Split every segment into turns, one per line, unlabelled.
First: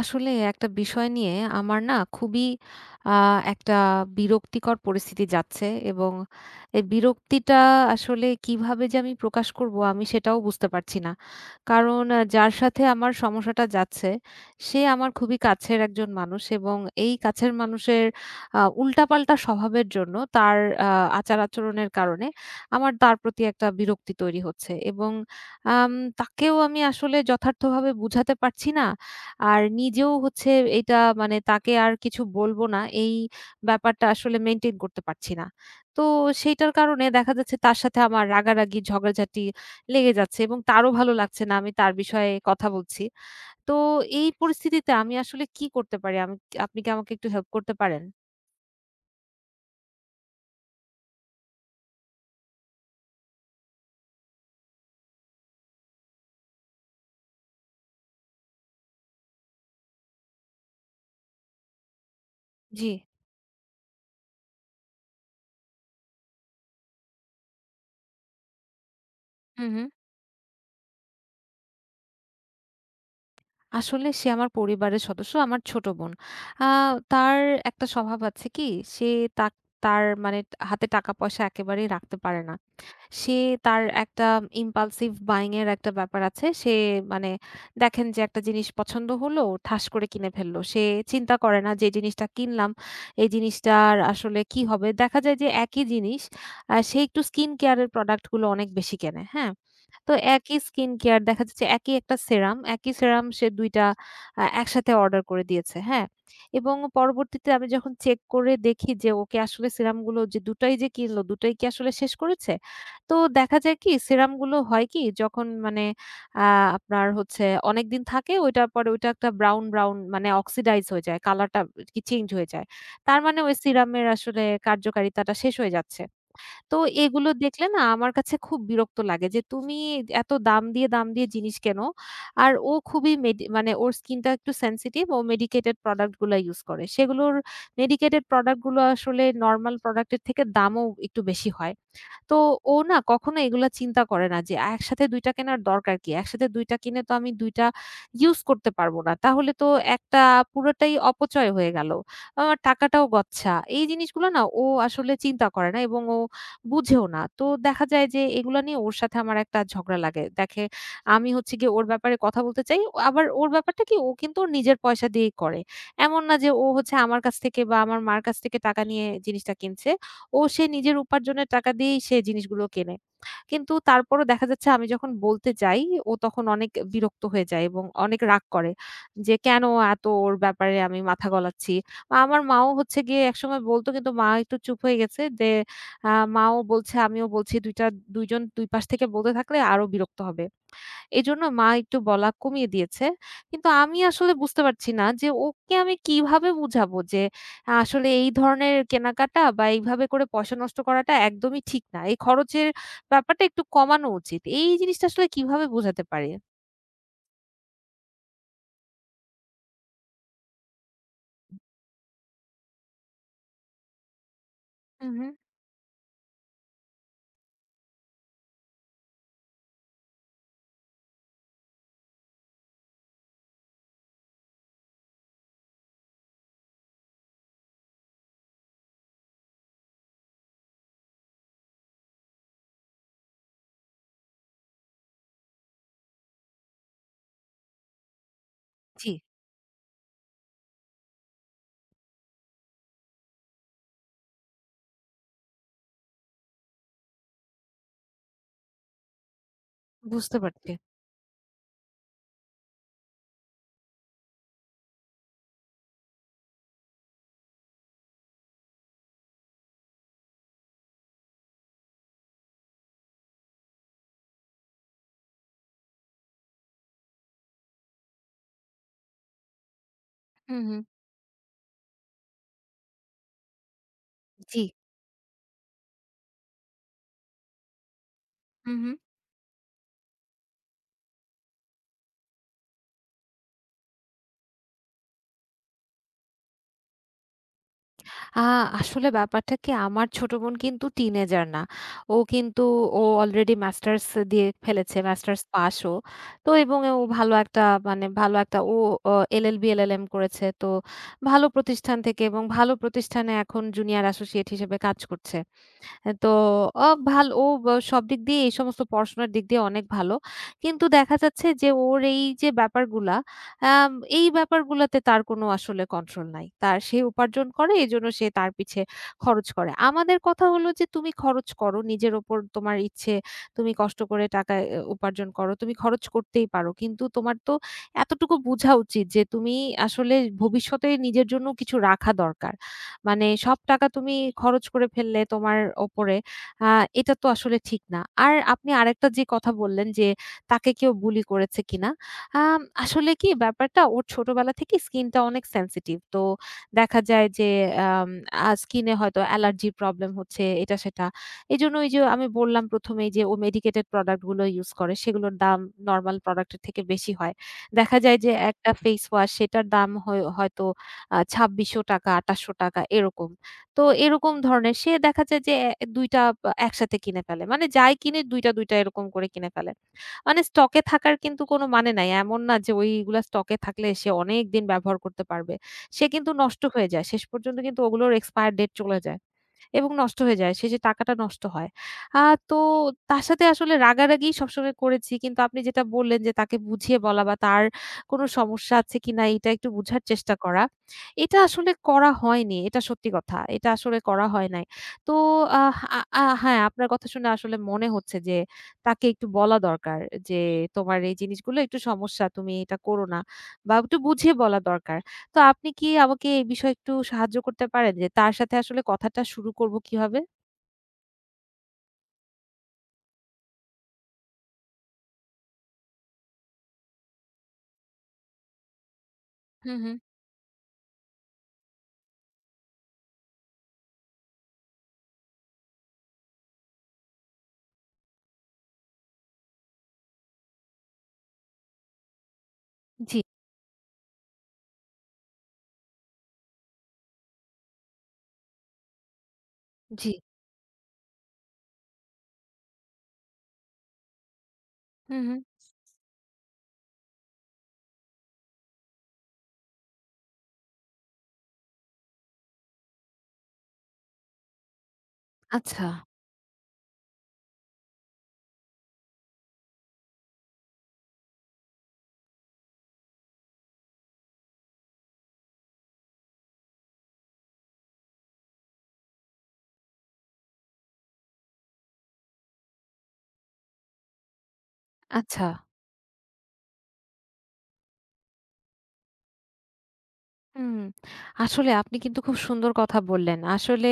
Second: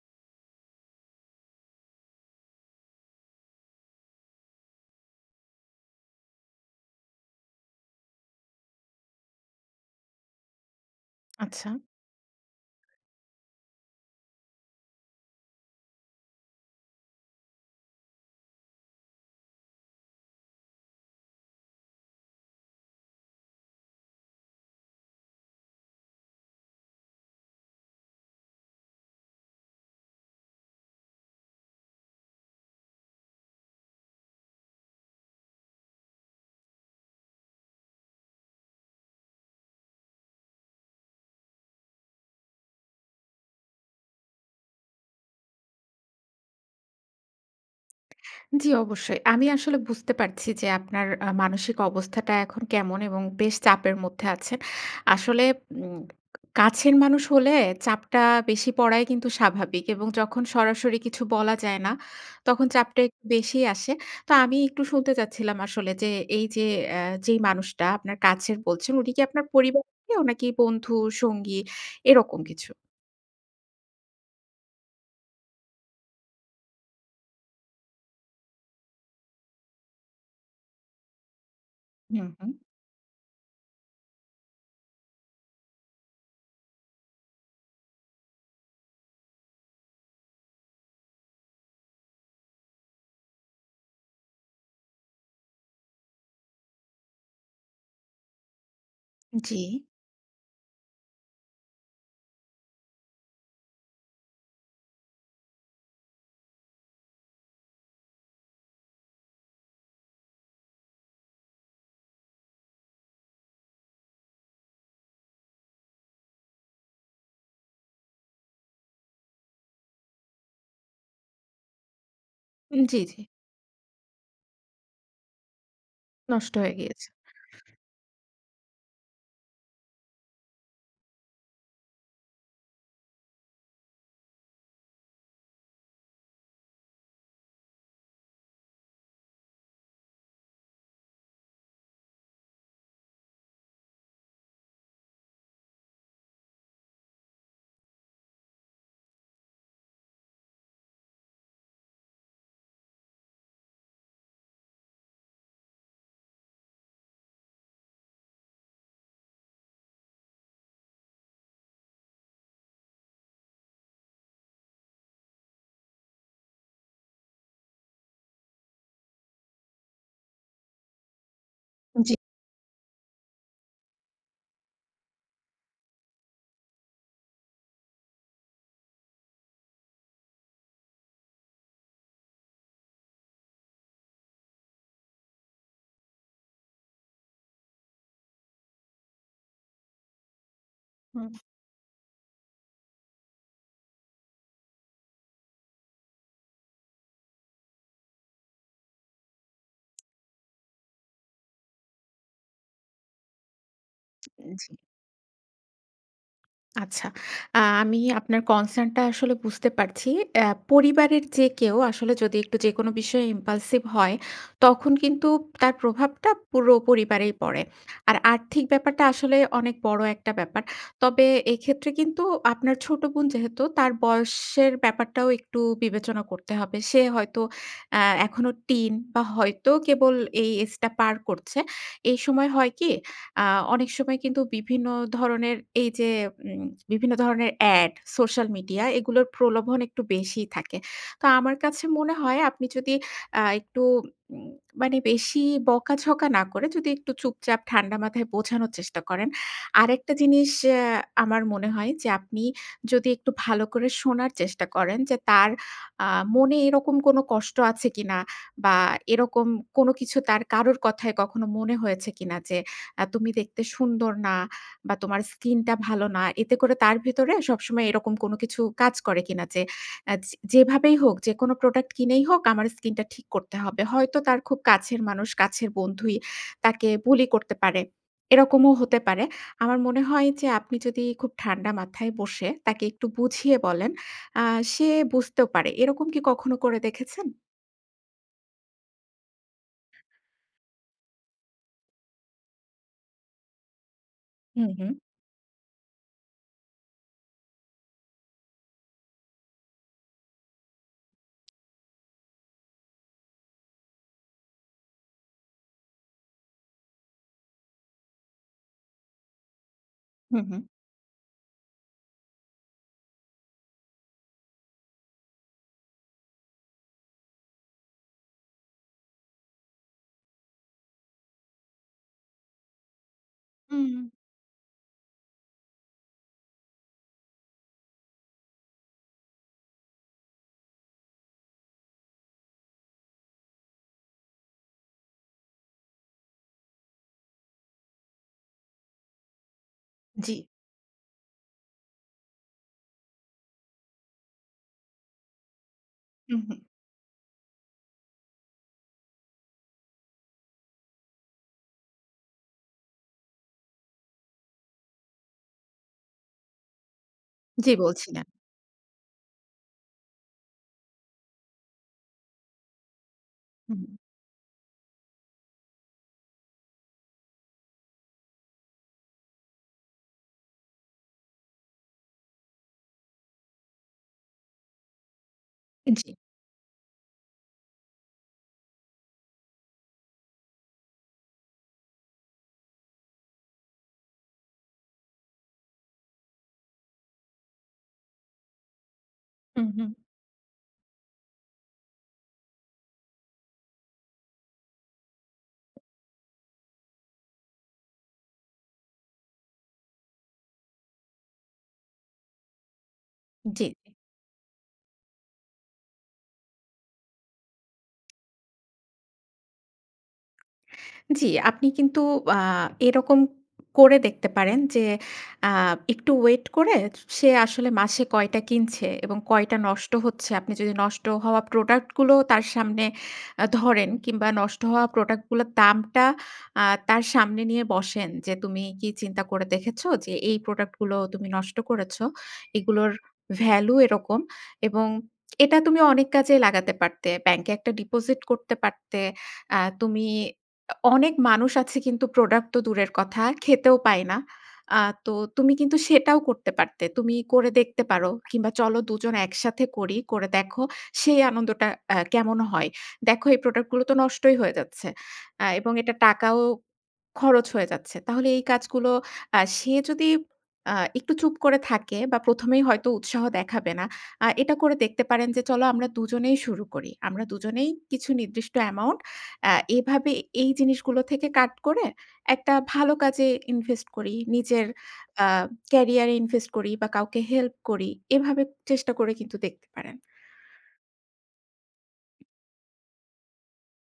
আসলে একটা বিষয় নিয়ে আমার না খুবই আ একটা বিরক্তিকর পরিস্থিতি যাচ্ছে এবং এই বিরক্তিটা আসলে কিভাবে যে আমি প্রকাশ করব আমি সেটাও বুঝতে পারছি না।
আচ্ছা।
কারণ যার সাথে আমার সমস্যাটা যাচ্ছে সে আমার খুবই কাছের একজন মানুষ, এবং এই কাছের মানুষের উল্টাপাল্টা স্বভাবের জন্য, তার আ আচার-আচরণের কারণে আমার তার প্রতি একটা বিরক্তি তৈরি হচ্ছে, এবং আম তাকেও আমি আসলে যথার্থভাবে বুঝাতে পারছি না। আর নিজেও হচ্ছে এইটা মানে তাকে আর কিছু বলব না, এই ব্যাপারটা আসলে মেইনটেইন করতে পারছি না। তো সেইটার কারণে দেখা যাচ্ছে তার সাথে আমার রাগারাগি, ঝগড়াঝাটি লেগে যাচ্ছে এবং তারও ভালো লাগছে না আমি তার বিষয়ে কথা বলছি। তো এই পরিস্থিতিতে আমি আসলে কি করতে পারি? আমি, আপনি কি আমাকে একটু হেল্প করতে পারেন?
জি, অবশ্যই। আমি আসলে বুঝতে পারছি যে আপনার মানসিক অবস্থাটা এখন কেমন এবং বেশ চাপের মধ্যে আছেন। আসলে উম কাছের মানুষ হলে চাপটা বেশি পড়াই কিন্তু স্বাভাবিক এবং যখন সরাসরি কিছু বলা যায় না, তখন
জি।
চাপটা একটু বেশিই আসে। তো আমি একটু শুনতে চাচ্ছিলাম আসলে যে এই যে যেই মানুষটা আপনার কাছের বলছেন, উনি কি আপনার
হুম,
পরিবার
হুম।
কেউ নাকি বন্ধু, সঙ্গী এরকম কিছু?
আসলে সে আমার পরিবারের সদস্য, আমার ছোট বোন। আ তার একটা স্বভাব আছে কি, সে তাক তার মানে হাতে টাকা-পয়সা একেবারেই রাখতে
হুম,
পারে
হুম।
না। সে, তার একটা impulsive buying এর একটা ব্যাপার আছে। সে মানে দেখেন যে একটা জিনিস পছন্দ হলো, ঠাস করে কিনে ফেললো। সে চিন্তা করে না যে এই জিনিসটা কিনলাম, এই জিনিসটার আসলে কি হবে? দেখা যায় যে একই জিনিস, সে একটু স্কিন কেয়ার এর প্রোডাক্ট গুলো অনেক বেশি কেনে, হ্যাঁ?
জি।
তো একই স্কিন কেয়ার দেখা যাচ্ছে, একই একটা সেরাম, একই সেরাম সে ২ টা একসাথে অর্ডার করে দিয়েছে, হ্যাঁ? এবং পরবর্তীতে আমি যখন চেক করে দেখি যে ওকে আসলে সেরাম গুলো যে ২ টাই যে কিনলো, ২ টাই কি আসলে শেষ করেছে? তো দেখা যায় কি, সিরামগুলো হয় কি যখন মানে আ আপনার হচ্ছে অনেকদিন থাকে, ওইটার পরে ওইটা একটা ব্রাউন, ব্রাউন মানে অক্সিডাইজ হয়ে যায়। কালারটা আরকি চেঞ্জ হয়ে যায়।
জি,
তার
জি।
মানে ওই সিরামের আসলে কার্যকারিতাটা শেষ হয়ে যাচ্ছে।
নষ্ট হয়ে
তো
গিয়েছে।
এগুলো দেখলে না আমার কাছে খুব বিরক্ত লাগে যে, "তুমি এত দাম দিয়ে, দাম দিয়ে জিনিস কেনো।" আর ও খুবই মেডি মানে ওর স্কিনটা একটু সেনসিটিভ। ও মেডিকেটেড প্রোডাক্ট গুলা ইউস করে। সেগুলোর, মেডিকেটেড প্রোডাক্ট গুলো আসলে নরমাল প্রোডাক্ট এর থেকে দামও একটু বেশি হয়। তো ও না কখনো এগুলা চিন্তা করে না যে একসাথে ২ টা কেনার দরকার কি? একসাথে ২ টা কিনে তো আমি ২ টা ইউজ করতে পারব না। তাহলে তো একটা পুরোটাই অপচয় হয়ে গেল। আমার টাকাটাও গচ্ছা। এই জিনিসগুলো না ও আসলে চিন্তা করে না, এবং ও বুঝেও না। তো দেখা যায় যে এগুলা নিয়ে ওর সাথে আমার একটা ঝগড়া লাগে। দেখে আমি হচ্ছে গিয়ে ওর ব্যাপারে কথা বলতে চাই। ও- আবার ওর ব্যাপারটা কি, ও কিন্তু ওর নিজের পয়সা দিয়েই করে। এমন না যে ও হচ্ছে আমার কাছ থেকে বা আমার মার কাছ থেকে টাকা নিয়ে জিনিসটা কিনছে। ও, সে নিজের উপার্জনের টাকা দিয়েই
জি,
সে জিনিসগুলো কেনে। কিন্তু তারপরও দেখা যাচ্ছে, আমি যখন বলতে যাই, ও তখন অনেক বিরক্ত হয়ে যায় এবং অনেক রাগ করে যে, "কেন এত ওর ব্যাপারে আমি মাথা গলাচ্ছি?" বা আমার মাও হচ্ছে গিয়ে একসময় বলত, কিন্তু মা একটু চুপ হয়ে গেছে যে, আ মাও বলছে, আমিও বলছি, ২ টা ২ জন ২ পাশ থেকে বলতে থাকলে আরো বিরক্ত হবে।
হুম,
এজন্য মা একটু বলা কমিয়ে দিয়েছে। কিন্তু আমি আসলে বুঝতে পারছি না যে ওকে আমি কিভাবে বুঝাবো যে আসলে এই ধরনের কেনাকাটা বা এইভাবে করে পয়সা নষ্ট করাটা একদমই ঠিক না। এই খরচের ব্যাপারটা একটু কমানো উচিত। এই
জি।
জিনিসটা আসলে কিভাবে বোঝাতে পারি?
আচ্ছা। আমি আপনার কনসার্ন টা আসলে বুঝতে পারছি। পরিবারের যে কেউ আসলে যদি একটু যেকোনো বিষয়ে ইম্পালসিভ হয়, তখন
হুম,
কিন্তু
হুম।
তার প্রভাবটা পুরো পরিবারেই পড়ে। আর আর্থিক ব্যাপারটা আসলে অনেক বড় একটা ব্যাপার। তবে এক্ষেত্রে কিন্তু আপনার ছোট বোন যেহেতু তার বয়সের ব্যাপারটাও একটু বিবেচনা করতে হবে। সে হয়তো এখনো টিন বা হয়তো কেবল এই এজটা পার করছে। এই সময় হয় কি আ অনেক সময় কিন্তু বিভিন্ন ধরনের এই যে উম বিভিন্ন ধরনের অ্যাড, সোশ্যাল মিডিয়া
জি,
এগুলোর প্রলোভন একটু বেশিই থাকে। তো আমার কাছে মনে হয় আপনি যদি একটু উম মানে বেশি বকাঝকা না করে যদি একটু চুপচাপ ঠান্ডা মাথায় বোঝানোর চেষ্টা করেন। আরেকটা
বুঝতে
জিনিস
পারছি।
আ আমার মনে হয় যে আপনি যদি একটু ভালো করে শোনার চেষ্টা করেন যে তার আ মনে এরকম কোনো কষ্ট আছে কিনা বা এরকম কোনো কিছু তার কারোর কথায় কখনো মনে হয়েছে কিনা যে তুমি দেখতে সুন্দর না বা তোমার স্কিনটা ভালো না। এতে করে তার ভেতরে সবসময় এরকম কোনো কিছু কাজ করে কিনা যে যে
হুম, হুম।
যেভাবেই হোক, যেকোনো প্রোডাক্ট কিনেই হোক আমার স্কিনটা ঠিক করতে হবে। হয়তো তার খুব
জি।
কাছের মানুষ, কাছের বন্ধুই তাকে বুলি করতে পারে। এরকমও
হুম, হুম।
হতে পারে। আমার মনে হয় যে আপনি যদি খুব ঠান্ডা মাথায় বসে তাকে একটু বুঝিয়ে বলেন, আ সে বুঝতেও পারে। এরকম কি কখনো করে দেখেছেন?
আ আসলে ব্যাপারটা কি আমার ছোট বোন কিন্তু টিনেজার না। ও কিন্তু, ও অলরেডি মাস্টার্স দিয়ে
হুম, হুম।
ফেলেছে। মাস্টার্স পাস ও। তো এবং ও ভালো একটা মানে ভালো একটা ও এলএলবি, এলএলএম করেছে। তো ভালো প্রতিষ্ঠান থেকে, এবং ভালো প্রতিষ্ঠানে এখন জুনিয়র অ্যাসোসিয়েট হিসেবে কাজ করছে। তো ভালো ও সব দিক দিয়ে এই সমস্ত পড়াশোনার দিক দিয়ে অনেক ভালো।
হুম, হুম।
কিন্তু দেখা যাচ্ছে যে ওর এই যে ব্যাপারগুলা, আম এই ব্যাপারগুলাতে তার কোনো আসলে কন্ট্রোল নাই। তার, সে উপার্জন করে এজন্য সে তার পিছে খরচ করে। আমাদের কথা হলো যে তুমি খরচ করো নিজের উপর, তোমার ইচ্ছে, তুমি
হুম।
কষ্ট করে টাকা উপার্জন করো। তুমি খরচ করতেই পারো। কিন্তু তোমার তো এতটুকু বুঝা উচিত যে তুমি আসলে ভবিষ্যতে নিজের জন্য কিছু রাখা দরকার। মানে সব টাকা তুমি খরচ করে ফেললে তোমার ওপরে, আ এটা তো আসলে ঠিক না। আর আপনি আরেকটা যে কথা বললেন যে,
জি।
তাকে কেউ বুলি করেছে কিনা? আসলে কি ব্যাপারটা, ওর ছোটবেলা থেকে স্কিনটা অনেক সেনসিটিভ। তো
হুম, হুম।
দেখা যায় যে আম স্কিনে হয়তো অ্যালার্জি প্রবলেম হচ্ছে এটা সেটা। এজন্য ওই যে আমি বললাম ১ম, এই যে ও মেডিকেটেড প্রোডাক্ট গুলো ইউস করে সেগুলোর দাম নরমাল প্রোডাক্ট এর থেকে বেশি হয়।
জি
দেখা যায়
বলছিলেন।
যে একটা ফেস ওয়াশ সেটার দাম হয় হয়তো ৳২৬০০, ৳২৮০০ এরকম। তো
হুম,
এরকম ধরনের সে দেখা যায় যে ২ টা বা একসাথে কিনে ফেলে। মানে যাই কিনে ২ টা ২ টা এরকম করে কিনে ফেলে। মানে স্টকে থাকার কিন্তু কোনো মানে নাই। এমন না যে ওইগুলা স্টকে থাকলে সে অনেকদিন ব্যবহার করতে পারবে। সে
জি।
কিন্তু নষ্ট হয়ে যায়। শেষ পর্যন্ত কিন্তু ওগুলোর এক্সপায়ার ডেট চলে যায়। এবং নষ্ট হয়ে যায়। সেই যে টাকাটা নষ্ট হয়। আ তো তার সাথে আসলে রাগারাগি সবসময় করেছি। কিন্তু আপনি যেটা বললেন যে তাকে বুঝিয়ে বলা, বা তার কোনো সমস্যা আছে কিনা এটা একটু
হুম, হুম।
বুঝার চেষ্টা করা। এটা আসলে করা হয়নি। এটা সত্যি কথা। এটা আসলে করা হয় নাই। তো, আহ আ আ হ্যাঁ, আপনার কথা শুনে আসলে মনে হচ্ছে যে তাকে একটু বলা দরকার যে, "তোমার এই জিনিসগুলো একটু সমস্যা। তুমি এটা করো না।"
জি।
বা একটু বুঝিয়ে বলা দরকার। তো আপনি কি আমাকে এই বিষয়ে একটু সাহায্য করতে পারেন যে তার সাথে আসলে কথাটা শুরু করব কিভাবে?
জি, আপনি কিন্তু আ এরকম করে দেখতে পারেন যে আ একটু ওয়েট করে সে আসলে মাসে কয়টা কিনছে এবং কয়টা
হুম,
নষ্ট
হুম।
হচ্ছে। আপনি যদি নষ্ট হওয়া প্রোডাক্ট গুলো তার সামনে ধরেন কিংবা নষ্ট হওয়া প্রোডাক্ট গুলোর দামটা তার সামনে নিয়ে বসেন যে, "তুমি কি চিন্তা করে দেখেছো যে এই প্রোডাক্ট গুলো তুমি নষ্ট করেছ? এগুলোর
জি,
ভ্যালু এরকম এবং এটা তুমি অনেক কাজে লাগাতে পারতে। ব্যাংকে একটা ডিপোজিট করতে পারতে। তুমি"
জি।
অনেক মানুষ আছে কিন্তু প্রোডাক্ট তো দূরের কথা, খেতেও পায় না। আ তো
হুম, হুম।
তুমি কিন্তু সেটাও করতে পারতে। তুমি করে দেখতে পারো কিংবা চলো ২ জন একসাথে করি, করে দেখো সেই আনন্দটা কেমন হয়। দেখো এই প্রোডাক্ট গুলো তো নষ্টই হয়ে যাচ্ছে। এবং
আচ্ছা,
এটা টাকাও খরচ হয়ে যাচ্ছে। তাহলে এই কাজগুলো সে যদি একটু চুপ করে থাকে বা প্রথম এই হয়তো উৎসাহ দেখাবে না। এটা করে দেখতে পারেন যে চলো আমরা দুজনেই শুরু করি। আমরা দুজনেই কিছু নির্দিষ্ট অ্যামাউন্ট এভাবে এই জিনিসগুলো থেকে কাট করে একটা ভালো কাজে ইনভেস্ট করি। নিজের আ
আচ্ছা।
ক্যারিয়ারে ইনভেস্ট করি বা কাউকে হেল্প করি। এভাবে চেষ্টা করে কিন্তু দেখতে পারেন।
হুম, আসলে আপনি কিন্তু খুব সুন্দর কথা বললেন। আসলে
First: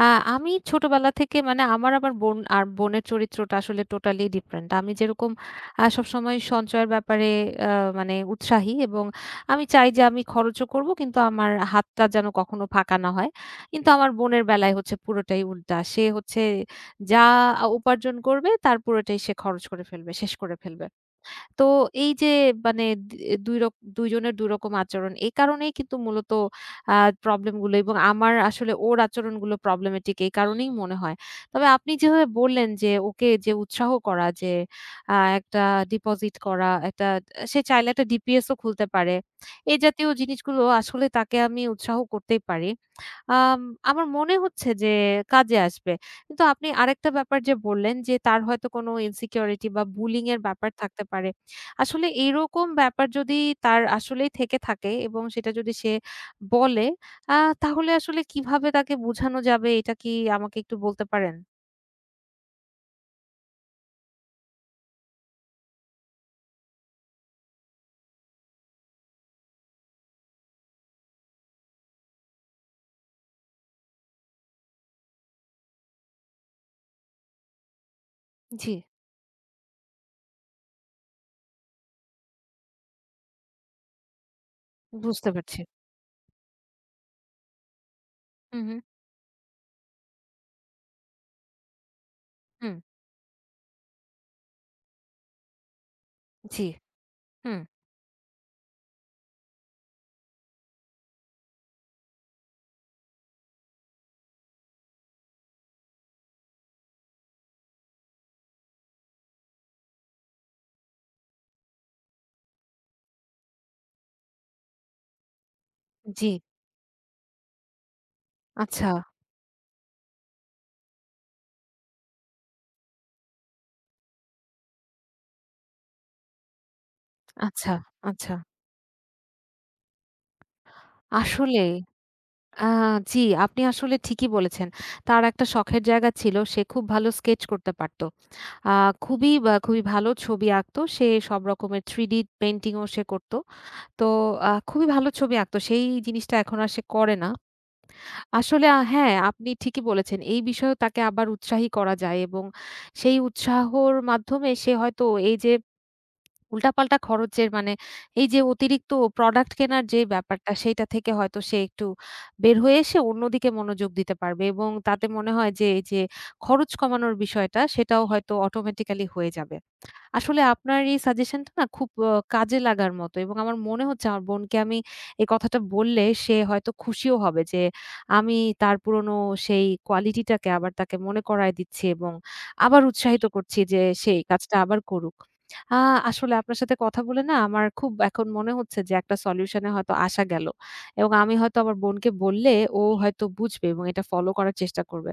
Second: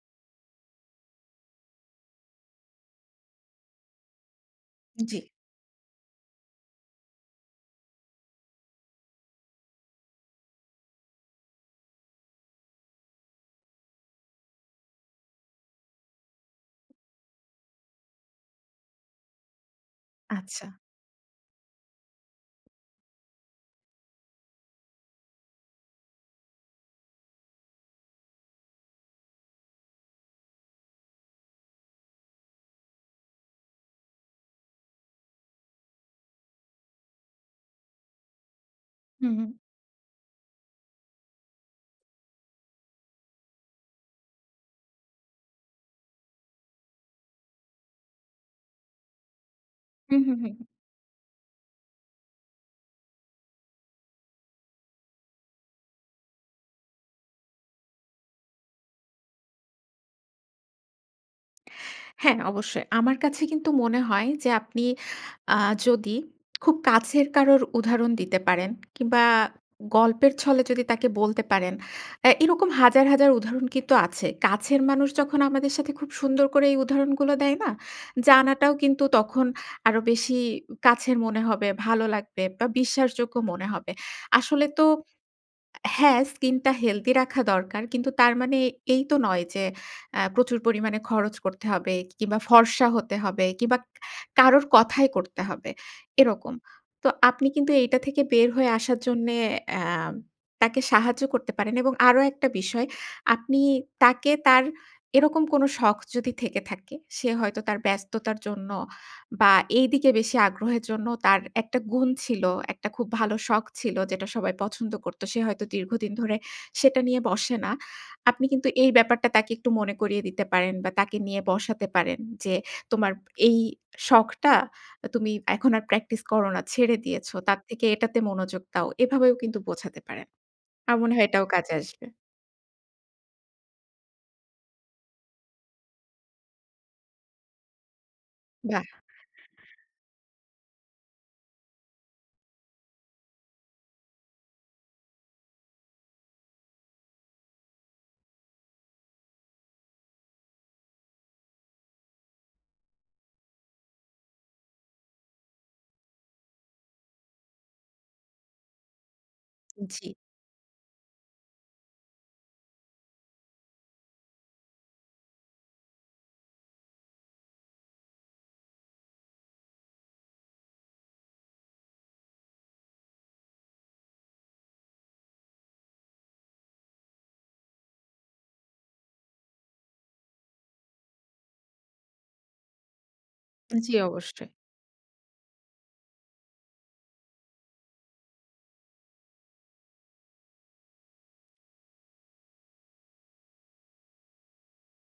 আ আমি ছোটবেলা থেকে মানে, আমার আবার বোন আর বোনের চরিত্রটা আসলে টোটালি ডিফারেন্ট। আমি
জি।
যেরকম সবসময় সঞ্চয়ের ব্যাপারে আ মানে উৎসাহী, এবং আমি চাই যে আমি খরচও করব কিন্তু আমার হাতটা যেন কখনো ফাঁকা না হয়। কিন্তু আমার বোনের বেলায় হচ্ছে পুরোটাই উল্টা। সে হচ্ছে যা উপার্জন করবে তার পুরোটাই সে খরচ করে ফেলবে, শেষ করে
আচ্ছা।
ফেলবে। তো এই যে মানে দে ২ রক ২ জনের ২ রকম আচরণ এই কারণেই কিন্তু মূলত আ প্রবলেম গুলো, এবং আমার আসলে ওর আচরণগুলো প্রবলেমেটিক এই কারণেই মনে হয়। তবে আপনি যেভাবে বললেন যে ওকে যে উৎসাহ করা যে একটা ডিপোজিট করা, একটা, সে চাইলে একটা ডিপিএস ও খুলতে পারে।
হুম, হুম।
এই জাতীয় জিনিসগুলো আসলে তাকে আমি উৎসাহ করতেই পারি। আম আমার মনে হচ্ছে যে কাজে আসবে। কিন্তু আপনি আরেকটা ব্যাপার যে বললেন যে তার হয়তো কোনো ইনসিকিউরিটি বা
হুম,
বুলিং
হুম,
এর
হুম।
ব্যাপার থাকতে পারে। আসলে এইরকম ব্যাপার যদি তার আসলেই থেকে থাকে এবং সেটা যদি সে বলে আ তাহলে আসলে কিভাবে তাকে বোঝানো যাবে, এটা কি আমাকে একটু বলতে পারেন?
হ্যাঁ, অবশ্যই। আমার কাছে কিন্তু মনে হয় যে আপনি আ যদি খুব কাছের কারোর উদাহরণ দিতে পারেন কিংবা গল্পের ছলে যদি তাকে বলতে পারেন, এরকম হাজার, হাজার উদাহরণ কিন্তু আছে। কাছের মানুষ যখন আমাদের সাথে খুব সুন্দর করে এই উদাহরণগুলো দেয় না?
জি,
জানাটাও কিন্তু তখন আরো বেশি কাছের মনে হবে, ভালো লাগবে বা বিশ্বাসযোগ্য মনে হবে। আসলে তো
বুঝতে পারছি।
হ্যাঁ, স্কিনটা হেলথি রাখা দরকার। কিন্তু তার মানে
হুম, হুম,
এই তো নয় যে প্রচুর পরিমাণে খরচ করতে হবে কিংবা
হুম,
ফর্সা হতে হবে কিংবা কারোর কথাই করতে হবে, এরকম।
জি,
তো আপনি
হুম,
কিন্তু এইটা থেকে বের হয়ে আসার জন্যে আ তাকে সাহায্য করতে পারেন এবং আরো একটা বিষয়, আপনি তাকে তার এরকম কোনো শখ যদি থেকে থাকে, সে হয়তো তার ব্যস্ততার জন্য বা এইদিকে বেশি আগ্রহের জন্য তার একটা গুণ ছিল, একটা খুব ভালো শখ ছিল যেটা সবাই পছন্দ করত। সে হয়তো দীর্ঘদিন
জি।
ধরে সেটা নিয়ে বসে না। আপনি কিন্তু
আচ্ছা,
এই ব্যাপারটা তাকে একটু মনে করিয়ে দিতে পারেন বা তাকে নিয়ে বসাতে পারেন যে, "তোমার এই শখটা তুমি এখন আর প্র্যাকটিস করো না, ছেড়ে দিয়েছ। তার
আচ্ছা,
থেকে এটাতে
আচ্ছা।
মনোযোগ দাও।" এভাবেও কিন্তু বোঝাতে পারেন। আমার মনে হয় এটাও
আসলেই।
কাজে আসবে।
আ জি, আপনি আসলে ঠিকই বলেছেন। তার একটা শখের জায়গা ছিল। সে খুব ভালো স্কেচ করতে পারত। আ
বাহ!
খুবই ভালো ছবি আঁকত। সে সব রকমের 3D পেইন্টিং ও সে করত। তো খুবই ভালো ছবি আঁকত। সেই জিনিসটা এখন আর সে করে না। আসলে হ্যাঁ, আপনি ঠিকই বলেছেন। এই বিষয়েও তাকে আবার উৎসাহী করা যায়, এবং সেই উৎসাহর মাধ্যমে সে হয়তো এই যে উল্টাপাল্টা খরচের মানে এই যে অতিরিক্ত প্রোডাক্ট কেনার যে
জি,
ব্যাপারটা সেইটা থেকে হয়তো সে একটু বের হয়ে এসে অন্যদিকে মনোযোগ দিতে পারবে, এবং তাতে মনে হয় যে এই যে খরচ কমানোর বিষয়টা সেটাও হয়তো অটোমেটিক্যালি হয়ে যাবে। আসলে আপনার এই সাজেশনটা না খুব কাজে লাগার মতো, এবং আমার মনে হচ্ছে আমার বোনকে আমি এই কথাটা বললে সে হয়তো খুশিও হবে যে আমি তার পুরনো সেই কোয়ালিটিটাকে আবার তাকে মনে করায় দিচ্ছি, এবং আবার উৎসাহিত করছি যে
জি
সে এই
অবশ্যই।
কাজটা আবার করুক। আ আসলে আপনার সাথে কথা বলে না আমার খুব এখন মনে হচ্ছে যে একটা সলিউশন এ হয়তো আসা গেল, এবং আমি হয়তো আমার বোনকে বললে ও হয়তো বুঝবে এবং এটা ফলো করার চেষ্টা করবে।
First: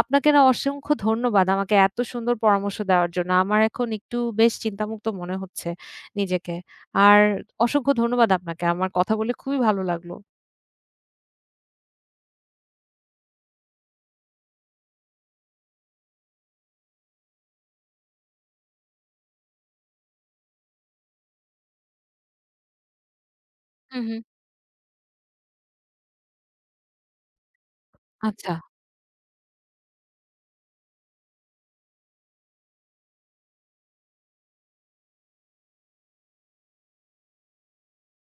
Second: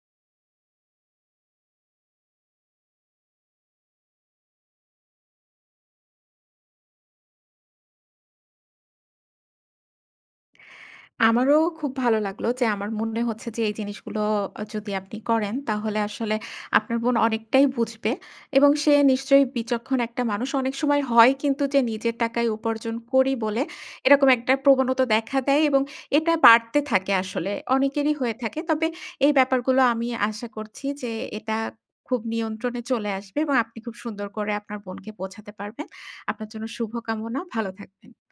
আপনাকে না অসংখ্য ধন্যবাদ আমাকে এত সুন্দর পরামর্শ দেওয়ার জন্য। আমার এখন একটু বেশ চিন্তামুক্ত মনে হচ্ছে নিজেকে। আর অসংখ্য ধন্যবাদ আপনাকে। আমার কথা বলে খুবই ভালো লাগলো।
আমারও খুব ভালো লাগলো যে আমার মনে হচ্ছে যে এই জিনিসগুলো যদি আপনি করেন তাহলে আসলে আপনার বোন অনেকটাই বুঝবে এবং সে নিশ্চয়ই বিচক্ষণ একটা মানুষ। অনেক সময় হয় কিন্তু যে নিজের টাকায় উপার্জন করি বলে
হু, হু।
এরকম একটা প্রবণতা দেখা দেয় এবং এটা বাড়তে থাকে আসলে অনেকেরই হয়ে
আচ্ছা।
থাকে। তবে এই ব্যাপারগুলো আমি আশা করছি যে এটা খুব নিয়ন্ত্রণে চলে আসবে এবং আপনি খুব সুন্দর করে আপনার বোনকে বোঝাতে পারবেন। আপনার জন্য শুভকামনা, ভালো থাকবেন।